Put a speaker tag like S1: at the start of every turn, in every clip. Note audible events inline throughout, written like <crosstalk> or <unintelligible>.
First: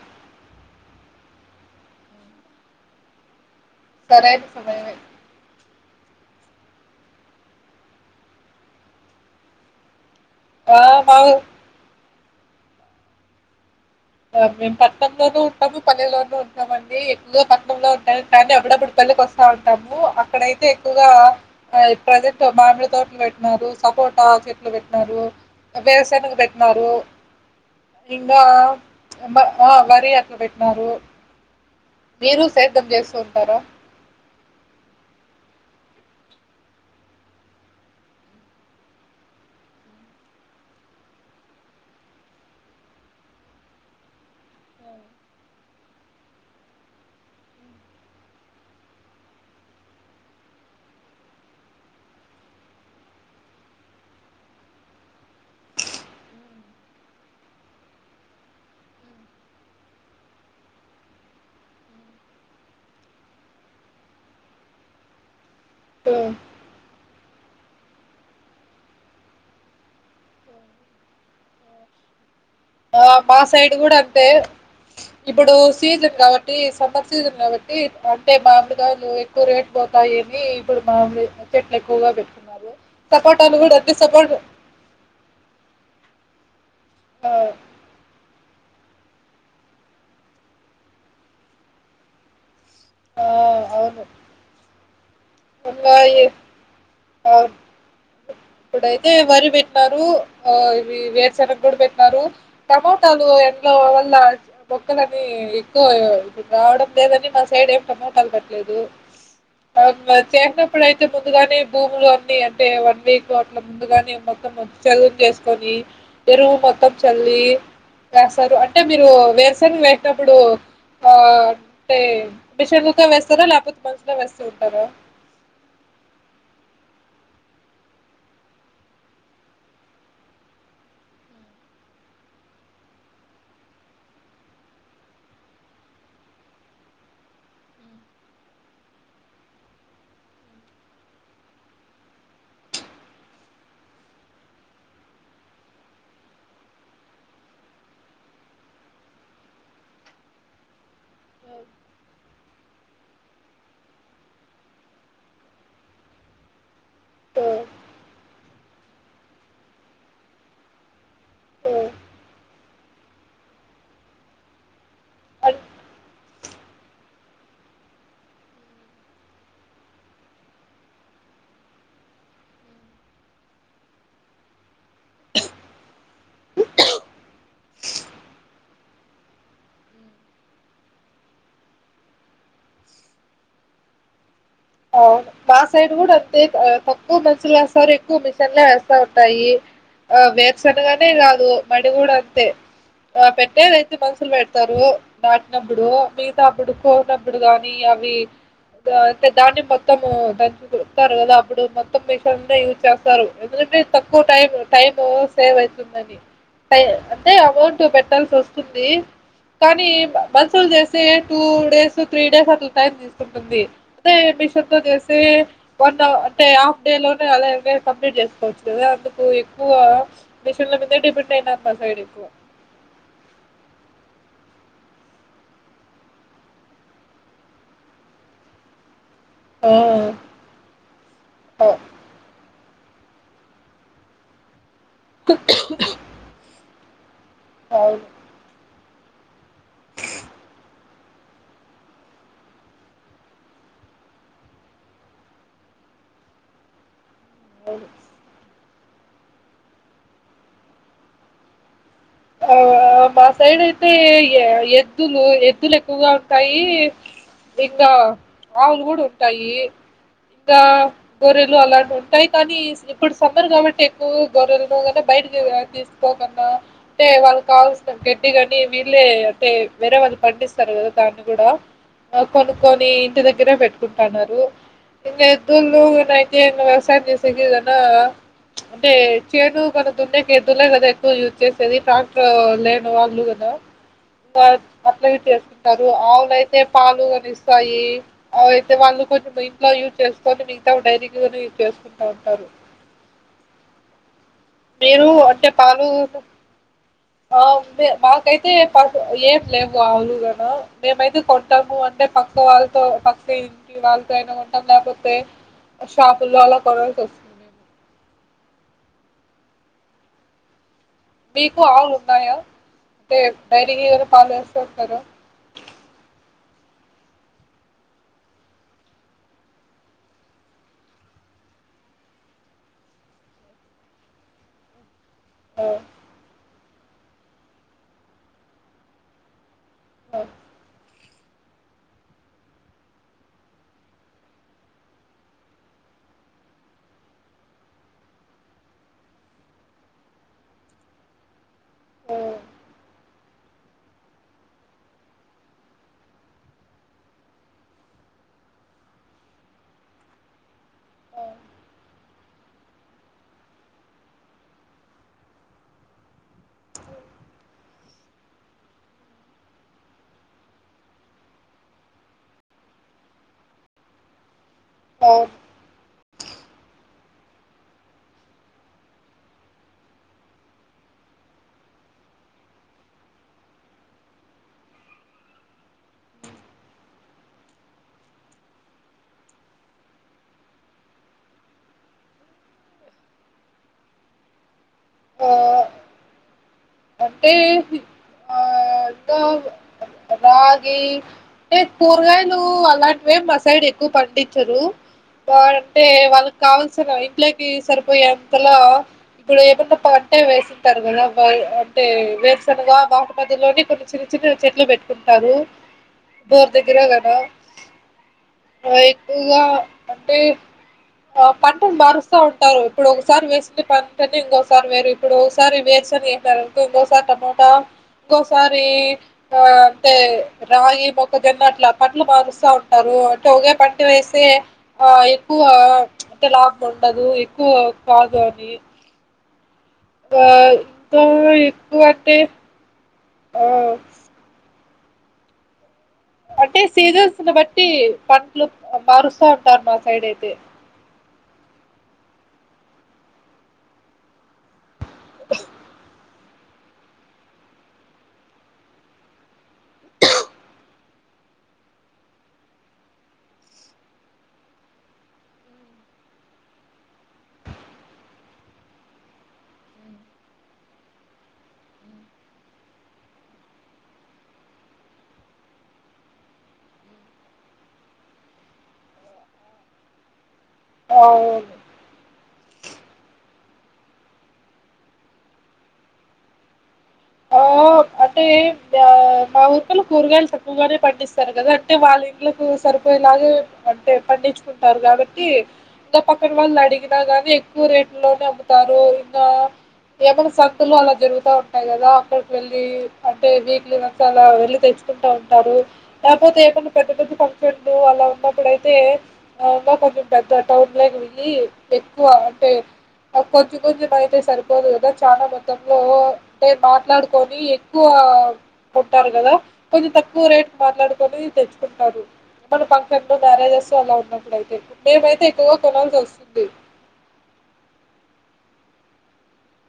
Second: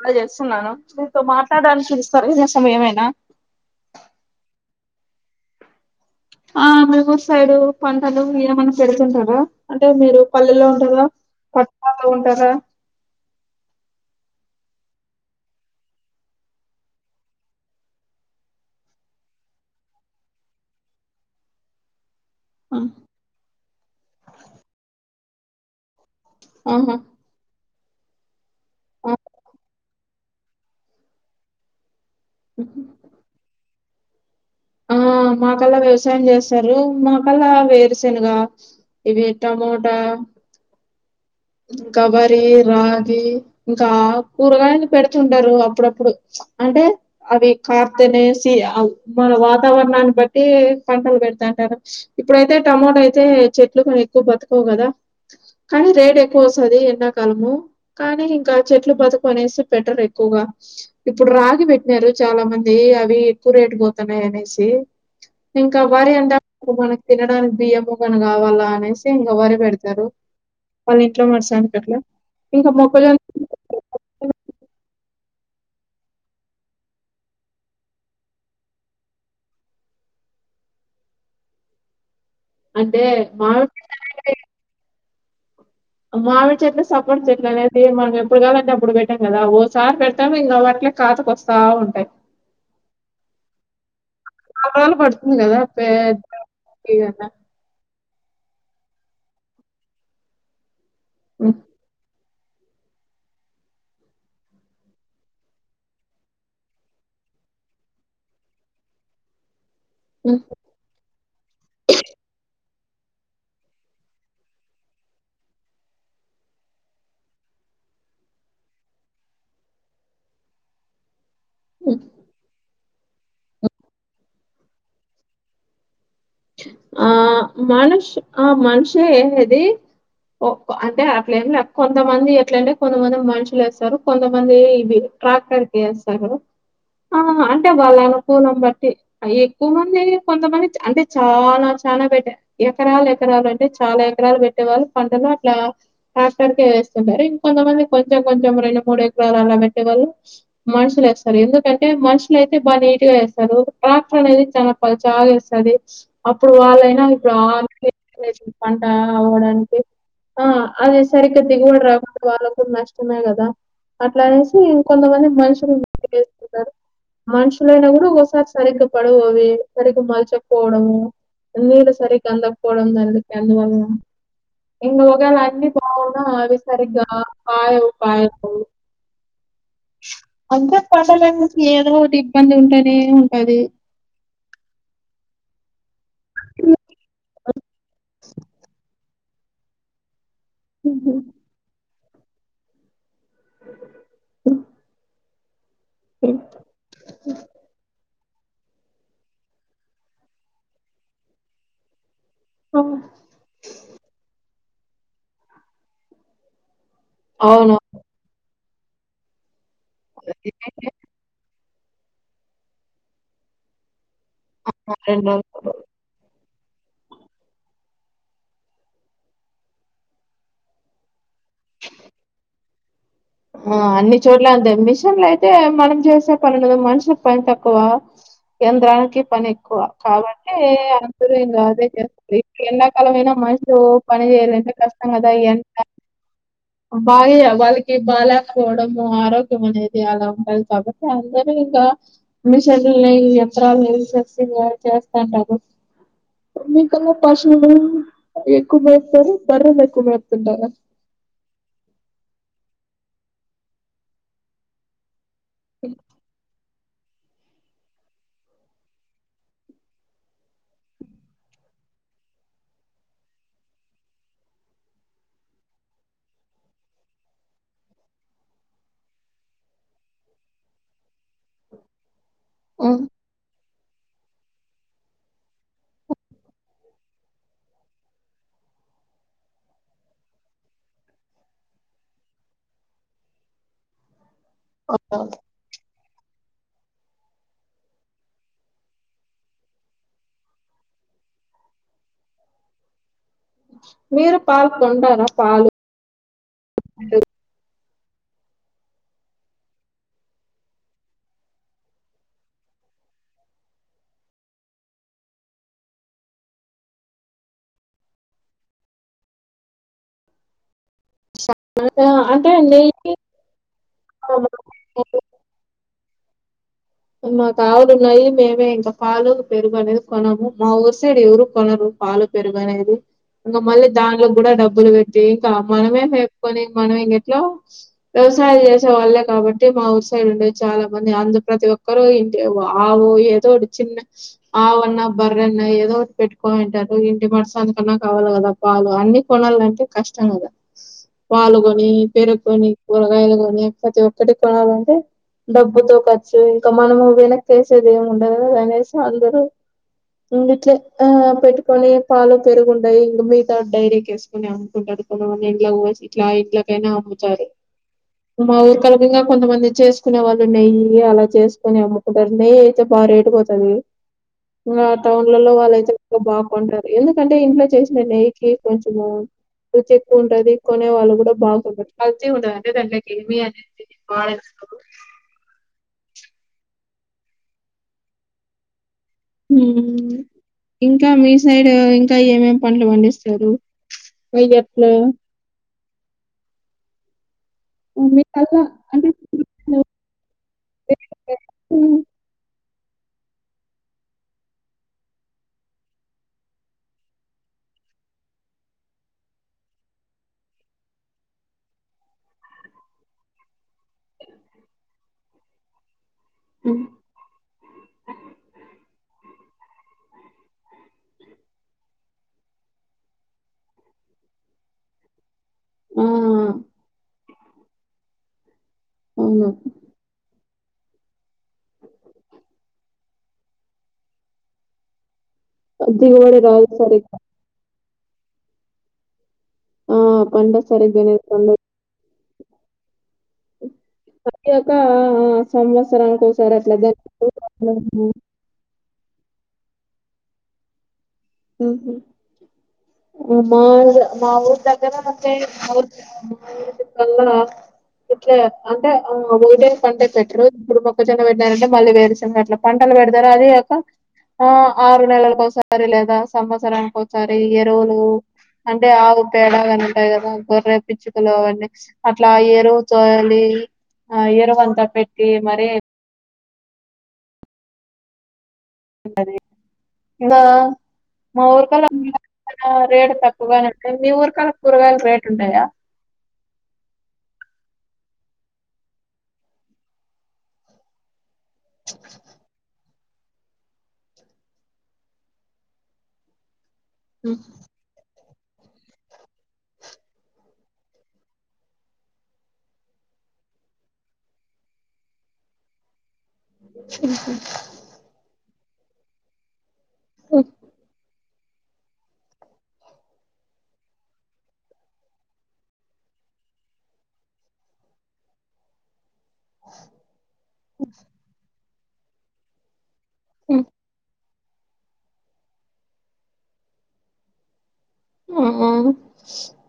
S1: ఇలా చేస్తున్నాను. మీతో మాట్లాడడానికి ఇది సరైనా సమయమేనా.
S2: సరైనా సమయమే.
S1: ఆ మీ ఊరు సైడు పంటలు ఎమన్నా పెడుతుంటరా అంటే మీరు పల్లెలో
S2: ఆ
S1: ఉంటరా,
S2: మా
S1: పట్నంలో ఉంటా రా
S2: మేము పట్నంలోనూ ఉంటాము, పల్లెలోను ఉంటాం అండి. ఎక్కువగా పట్నంలో ఉంటాం, కానీ అప్పుడప్పుడు పల్లెకు వస్తా ఉంటాము. అక్కడయితే ఎక్కువగా ప్రజెంట్ మామిడి తోటలు పెట్టినారు, సపోటా చెట్లు పెట్టినారు, వేరుసేనగ పెట్టినారు.
S1: ఆహా
S2: ఇంగా మా ఆ వరి అట్లా పెట్టినారు. మీరు సేద్యం చేస్తూ ఉంటారా.
S1: ఆ మాకల్లా వ్యవసాయం చేస్తారు. మాకల్లా వేరుశనుగ ఇవి టమోటా ఇంకా వరి, రాగి ఇంకా కూరగాయలు పెడుతుంటరు అప్పు అప్పుడప్పుడు అంటే అవి కాత్తనేసి మన వాత వాతావరణాన్ని బట్టి పంటలు పెడతాంటారు. ఇప్పుడయితే టమోటా అయితే చెట్లు ఎక్కువ బతుకవు కదా, కానీ రేట్ ఎక్కువ వస్తది ఎండాకాలము. కానీ ఇంకా చెట్లు బతుకవు అనేసి పెట్టరు ఎక్కువగా. ఇప్పుడు రాగి పెట్టినారు చాలా మంది అవి ఎక్కువ రేటు పోతున్నాయి అనేసి. ది ఇంకా వరి అంటే
S2: ఉమ్.
S1: అప్పుడు మనకు తినడానికి బియ్యము గనీ కావల్ల అనేసి ఇంగ వరి పెడతారు వాళ్ళ ఇంట్లో మడసానికట్లా
S2: ఆ మా సైడ్ కూడా అంతే ఇప్పుడు సీజన్ కాబట్టి సమ్మర్ సీజన్ కాబట్టి అంటే మామిడికాయలు ఎక్కువ రేటు పోతాయని ఇప్పుడు మామిడి చెట్లు ఎక్కువగా పెట్
S1: అంటే
S2: సపోటాలు కూడా
S1: మామిడి
S2: అద్ సపోట్
S1: అ మామిడి సు సపోట చెట్లానేది మన ఇప్పుడు కావాలంటే అప్పుడు పెట్టాం కదా ఓసారి పెడతాము ఇంగ వాట్లే కాాతకొస్తా ఉంటాయి
S2: ఆ అవును
S1: కూరగాయలు, పండ్లు ఇది కదా
S2: ఇంగా
S1: పెద్ద
S2: ఈ
S1: <inaudible>
S2: అవును. ఇప్పుడైతే వరి పెట్టినారు. ఆ వి వేరుశనగ కూడా పెట్టినారు టమోటాలు ఎండ్ల వల్ల మొక్కలని ఎక్కువ రావడం లేదని మా సైడ్ ఎం టమోటాలు పెట్టలేదు మ చేసినప్పుడయితే ముందుగానే భూములు అన్నిీ అంటే వన్ వీక్ అట్లా ముందుగానే మొత్తం చదును చేసుకొని ఎరువు మొత్తం చల్లి వేస్తారు అంటే మీరు వేరుశేనగ వేసినప్పుడు ఆ పె మిషిండ్లతో వేస్తారా లేకపోతే మనుషులే వేస్తూ క్కద
S1: ఆ మనుషి ఆ మనిషే ఏసేది ఓ అంటే అట్లా ఏమి లే కొంతమంది ఎట్లంటే కొంతమంది మనుషులు వేస్తారు కొంతమంది ఇవి ట్రాక్టర్ కి ఏస్తారు కదా ఆ అంటే వాళ్ళ అనుకులం బట్టి ఎక్కువ మంది కొంతమంది అంటే చాలా చాల పెట్ట ఎకరాలు ఎకరాలు అంటే చాలా ఎకరాలు పెట్టే వాళ్ళు పంటలు అట్లా ట్రాక్టర్కే ఏస్తుంటారు ఇంకొంతమంది కొంచెం కొంచెం రెండు మూడు ఎకరాలు అలా పెట్టే వాళ్ళు మనుషులు ఏస్తారు ఎందుకంటే మనుషులుయితే బాగా నీట్ గా ఏస్తారు ట్రాక్టర్ అనేది చాలా పలుచగా ఏస్తంది అప్పుడు వాళ్ళ ఇప్పుడు ఆర్ పంట అవ్వడానికి ఆ అది సరిగ్గా దిగుబడి రాకుండా వాళ్ళకు నష్టమే కదా అట్లా అనేసి కొంతమంది మనుషులుఏస్తున్నారు మనుషులైనా కూడా ఒకొసారి సరిగ్గా పడవు సరిగ్గా మొల్ పోవడము నీళ్ు సరిగ్గా అందకపోవడం దానికి అందువలన ఇంగ ఒకేళ అన్ని బాగున్నా అవి సరిగ్గ కాయవు కాయలు అంత పంటాల ఏదోటి ఇబ్బంది ఉంటేనే ఉంటది
S2: అవును మ సైడ్డ్ కూడా అంతే ఆ పత్ క్కువ మీస్ లేస్తారు ఎక్కువ మిశింలే వేస్తా టయి ఆ వే సక్కగానే
S1: హుహు.
S2: రాదు బం డి కూడా అంతే ఆ పెట్టేదైతే మనుషులు పెడుతారు బట్ న్నప్పుడు మిగతా అప్పుడు కోతప్పుడు గానీ అవి గా తే దాన్ని మొత్తం దానికి చుడుతారు కదా అప్పుడు మొత్తం తండా యూజ్
S1: అవును.
S2: చేస్తారు ఎందుకంటే తక్కువ టైం టైము సేవ వతుందని అదే
S1: అవును.
S2: అమౌంట్ పెట్టాల్సి వస్తు సంది కానీ బసలు చేస్తే two days so three days అట్లా టైం తీస్తుంటుంది అ మిషన్ తో చేసి వన్ అవర్ అంటే హాఫ్ డే లోనే అలా కంప్లీట్ చేసుకోవచ్చు కదా అందుకు ఎక్కువ మిషన్ల మీద డిపెండ్ అయిన మా సైడ్ ఎక్కువ
S1: ఆ అన్ని చోట్ల అంతే మిషన్లు అయితే మనం చేసే పని ఉండదు మనుషుల పని తక్కువ కేంద్రానికి పని
S2: ఆ
S1: ఎక్కువ కాబట్టి అందరు ఇంగ
S2: అ
S1: అదే చేస్త రే ఎండ కాలమైనా మనుషులు ఓ పనే చేేయ్యారు ఎండక్ కష్టం కదా ఈ ఎండ బాహే వాల్కి
S2: అవును
S1: పోవడము ఆరోగ్యం అనేది అలా ఉంటది కాబట్టి అందరుూ ఇంకా మషర్ల్ని యంతరాలస చేస్తాంటారు పస్
S2: అవును
S1: కుమప్పరు బరవల కుమరప్పంటార
S2: ఆ మా సైడ్ అయితే ఎద్దు ఎత్తులు ఎక్కువగా ఉంటాయి ఇంకా ఆవులు కూడా ఉంటాయి ఇంకా గొర్రెలు అలాంటి ఉంటాయి కానీ ఇప్పుడు సమ్మర్ కాబట్టి ఎక్కువ గొరెలను కన్నా బయటకి తీసుకోకున్నా అంటే వాళ్ళు కావల్సిన గడ్డి కాని వీళ్ళే అంటే వేరే వాళ్ళు పండిస్తారు కదా దాన్ని కూడా
S1: ఆ,
S2: కొనుక్కొని ఇంటి దగ్గరే పెట్టుకుంట న్నారు ఇంక ఎద్దులుతే వ్యవసాయం చేసేదనా అంటే చెడు మన దున్నెకి ఎద్దులే కదా ఎక్కువ యూజ్ చే సది టట్ లేను వాగులుదదా అట్లవి చేస్తుంటారు ఆ అయితే పాలు కని ఇస్తాయి అయితే వాళ్ళు కొంచెం ఇంట్లో యూజ్ చేసుకొని మితా డైరీ యూజ్ చేసుకుంటా ఉంటారు
S1: మీరు పాల్ కొడారా పాలు
S2: అఓ మాకైతే ప ఏం లేవు ఆవులుగాన మేమైతే కొంటాము అంటే పక్క వాళ్ళతో పక్క ఇంటి వాళ్ళతో అయినా కొంటాం లేకపోతే షాపుల్లో అలా కొనల్సి వస్తుంది మేము మీకు ఆవులు
S1: ఆ,
S2: ఉన్నాయా
S1: అంటే నెయ్యి
S2: అంటే డైరీకి ఫాలో చేస్తే వస్తారు
S1: మా కావుడు మళ్ళీ మేమే ఇంకా పాలు పెరుగు అనేది కొనము మా ఊరు సైడ్ ఎవరు కొనరు పాలు పెరుగు అనేది ఇంకా మళ్ళీ దాంట్లో కూడా డబ్బులు పెట్ ద కా
S2: ఆ
S1: మనమే కొని మనం ఇంక ఎట్లా వ్యవసాయాలు చేసేవాళ్ళే కాబట్టి మాఊర్
S2: ఆ
S1: సైడ్ చాలా మ అంధ ప్రతి ఒ ఒకరు ఇ ఆవు ఏదోటి చిన్న ఆవన్నా బర్రన్నా ఏదో ఒకటి పెట్టుకోంటారు ఇంటి మరసానికన్నా కావాలి కదా పాలు అన్ని కొనాలంటే కష్టం కదా పాలు
S2: ఆ
S1: పేరుకునిగా ప్రతీ ఒకటి కొనాలంటే డబ్బుతో ఖర్చు ఇంగ మనము వెనకేసేది ఏమి ఉండదు అని అనేసి అందరు ఉరికే ఆ పెట్టుకొని పాలు పెరుగుంటాయి ఇంక మిగతా డైరీకేసుకొని అమ్ముకుంటాడు కొంతమంది ఇంట్లకు పోసి ఇట్లా ఇంట్లకైనా అమ్ముతారు మా ఊరు కొలగా కొంతమంది చేసుకునే వాళ్ళు నెయ్యి అలా చేస్ కొని అమ్ముకుంటారు నెయ్యి అయితే బాగా రేటు పోతది ఆ
S2: అవును.
S1: టౌన్లాల్లో వాళ్ళైతే బాగ్ కొంటారు ఎందుకంటే ఇంట్లో చేసిన నెయ్యి కొంచెము రుచి ఎక్కువుంటది కొనే వాళ్ళు కూడా బాగుంటారు కల్తీ ఉండదంటే దాంలోకి ఏమి అనే బాగా ఇంకా మీ సైడ్ ఇంకా ఏమేం పంటలు పండిస్తారు మీర్ చేప్ హ
S2: ఆ అంటే గ ఆ
S1: మీకల్లా అంటే
S2: గా రాగి ఏ కూరగాయలు అలాం మేం మా సైడ్ ఎక్కువ పండించరు ఆ అంటే వాళ్ళకావల్సిన ఇంట్లోకి సరిపోయే అంతల ఇప్పుడు ఏమున్నా పంటే వేసింటారు కదా అంటే వేరుసనగా బాట మధ్యలోనే కొన్ని చిన్న చిన్న చెట్లు పెట్టుకుంటారు బోర్ దగ్గరే
S1: హ్మ్
S2: కదా ఆ ఎక్కువుగా అంటే ఆ పంటని మారుస్తా ఉంటారు ఇప్పుడు ఒకసారి వేసిన పంటని ఇంకోసారి వేయరు ఇప్పుడు సరీ
S1: ఆ
S2: వేరుసెనగ ఎస్సర్ ఇంకోసారి టమోటా ఇంకోసారి ఆ
S1: అవును
S2: అంతే రాగి మొక్కజొన్న అట్లా పంట్లు మారుస్తా ఉంటారు అంటే ఒకే పంట వేస్తే ఆ ఏ ఎక్కువ అంతే
S1: దిగుబడి
S2: లాభం
S1: రాదు
S2: ఉండదు
S1: సరిగ్గా
S2: ఎక్కువ కాగాది
S1: ఆ
S2: గా
S1: పంట సరిగ్గానే
S2: గా
S1: పండదు
S2: ఎక్కువంటే ఆ
S1: ఆ ఆ సమ్మస్
S2: అంటే సీజన్స్ని బట్టి పంట్లు మారుస్తా ఉంటారు మా సైడ్ అయితే
S1: ఉహు మా మా ఊర్ దగ్గ ర మ <unintelligible> ల్లా ఇట్లే అంటే ఆ ఓటే పంటే పెట్టరు ఇప్పుడు మొక్కజన్న పెట్టారంటే మళ్ళీ వేరుసెనగ అట్లా పంటలు పెడతారు అది ఒక ఆరు నెలలకు ఒకసారి లేదా సంవత్సరానికి ఓసారి ఎరువులు అంటే ఆవు పేడ అవ్వన్నీ ఉంటయి కదా గొర్రె పిచ్చుకలు అవి అన్నీ అట్లా ఎరువు చోయలి ఆ ఎరువు అంతా పెట్టి మరి ఆ మా
S2: అవును
S1: ఊరి కల్లా <unintelligible> రేటు తక్కు <unintelligible> మీ ఊరు కల్ల కూరగాయలు రేటు ఉన్నాయా
S2: ఆ అంటే మా ఊరుకల్లా కూరగాయలు తక్కువగానే పండిస్ కదా అంటే వాళ్ళ ఇండ్లకు సరూ ఇలాగే అంటే పండించుకుంటారు కాబట్టి ఇల పక్కన వాళ్ళు అడిగి ట్లా గాని ఎక్కువ రేట్ లోనే అమ్ము తరు ఇంకా ఏకడో సతులు అలా జరుగుతా ఉంటాయి కదా. ఇక్కడికి వెళ్ళి అంటే వీక్లీ వన్స్ అలా వెళ్ళి తెచ్చుకుంటా ఉంటారు. లేకపోతే కొంచెం పెద్ద పెద్ద ఫంక్షన్లు అలా ఉన్నప్పుడు అయి తే ఒక కొ పెద్ద టౌన్ లోకి వెళ్ళి ఎక్కువ అంటే కొంచెం కొంచెం అయితే సరిపోదు కదా చాలా మొత్తంలో అంటే మాట్లాడు. కొని ఎక్కువ కొట్టారు కదా కొంచెం తక్కువ రేట్ మాట్లాడుకోని తెచ్ చెప్పారు మన ప చెప్పి బానే
S1: హ్మ్
S2: చేస్తూ అలా ఉన్నప్పుడైతే మేమైతే ఎక్కువగా కొనాల్సి వస్తుంది
S1: ఆ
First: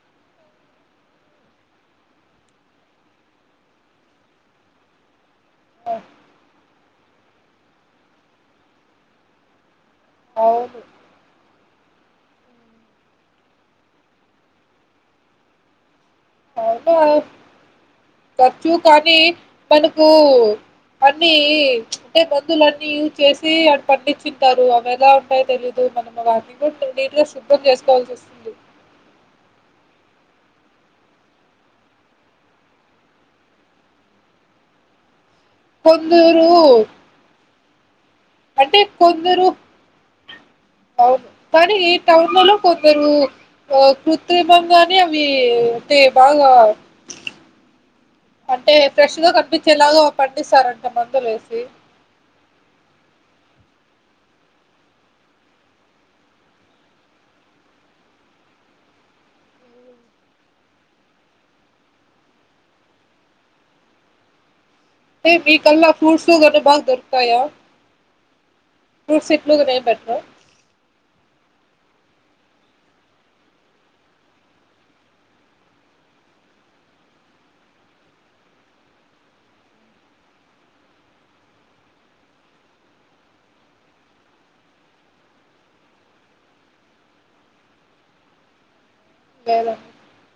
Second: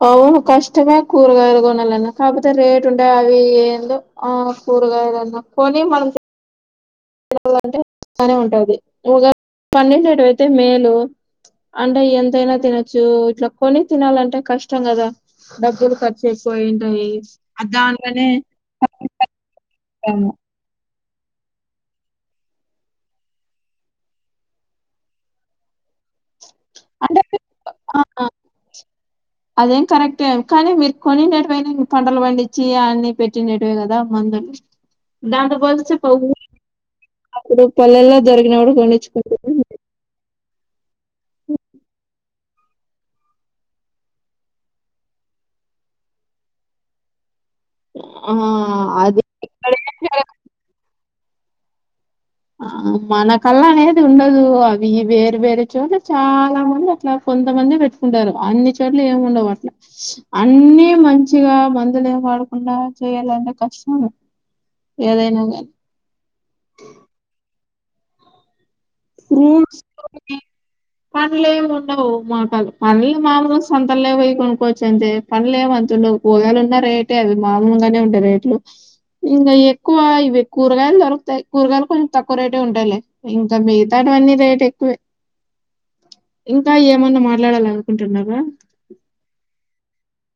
S1: అవును కష్టమే కూరగాయలు కొనాలన్నా కాకపోతే రేటు ఉంటే అవి ఏందో ఆ కూరగాయలు కొన్నా. కొనీ మనిస్ <unintelligible> ఉంటది నుగ పండించేటివైతే
S2: అవును
S1: మేలు అంటే ఎంతైనా తినొచ్చు ఇట్లా కొని తినాలంటే కష్టం కదా డబ్బులు కట్
S2: అవునా ఖర్చు కానీ మనకూ
S1: ము
S2: అన్నీ అంటే మంధులు అన్నీ యూజ్ చేసి అటు పండించింటారు అవి ఎలా ఉంటాయో తెలీదు మనము
S1: అంటే
S2: నీటీలో శుద్ధం
S1: ఆ
S2: చేసుకోవాల్సి వస్తుంది
S1: అదేం కరెక్టే కానీ మీరు కొనేనట్టువైతే పంటలు పండించి అన్ని పెట్టినటువే కదా మందులు దాంతో పోలిస్తే
S2: కొందరూ
S1: ఇప్పుడు పల్లేలే జరిగినప్పుడు కొనొచ్చుకుంట
S2: అవును కానీ ఈ టౌన్లలో కొందరు కృత్రిమంగానే అవి అంటే బాగా
S1: ఆ
S2: అంటే ఫ్రెష్
S1: అది
S2: గా కనిపించేలాగా
S1: ఇక్కడ
S2: పండిస్తారంట మందులు వేసి
S1: ఆ మనకల్లా అనేది ఉండదు అవి వేరు వేరు చోట్ల చాలా మంది అట్లా కొంతమంది పెట్టుకుంటారు అన్ని చోట్ల ఏమి ఉండవు అట్లా అన్నీ మంచిగా మందులు ఏం వాడకుండా చేయాలంటే కష్టమూ.
S2: మీ కల్లా ఫ్రూట్స్ టు గట్ల బాగదోరుకుతాయా
S1: ఫ్రూట్స్
S2: పెట్టరా
S1: <unintelligible> పండ్లేం ఉండవూ మా కల్ మామూలుగా సంతల్లనే పోయి కొనుక్కోవచ్చు అంతే పండ్లేం అంతుండవూ, కూరగాయలు ఉన్న రేటే అవి మామూలుగానే ఉంటాయి రేట్లు. ఇంకా ఎక్కువ ఇవి కూరగాయలు దొరుకుతాయి కూరగాయలు కొంచెం తక్కువ రేటే ఉంటాయిలే. ఇం ఇంగ మిగతాటవన్నీ రేట్ ఎక్కువే ఇంకా ఏమన్నా మాట్లాడాలనుకుంటున్నారా.
S2: <unintelligible>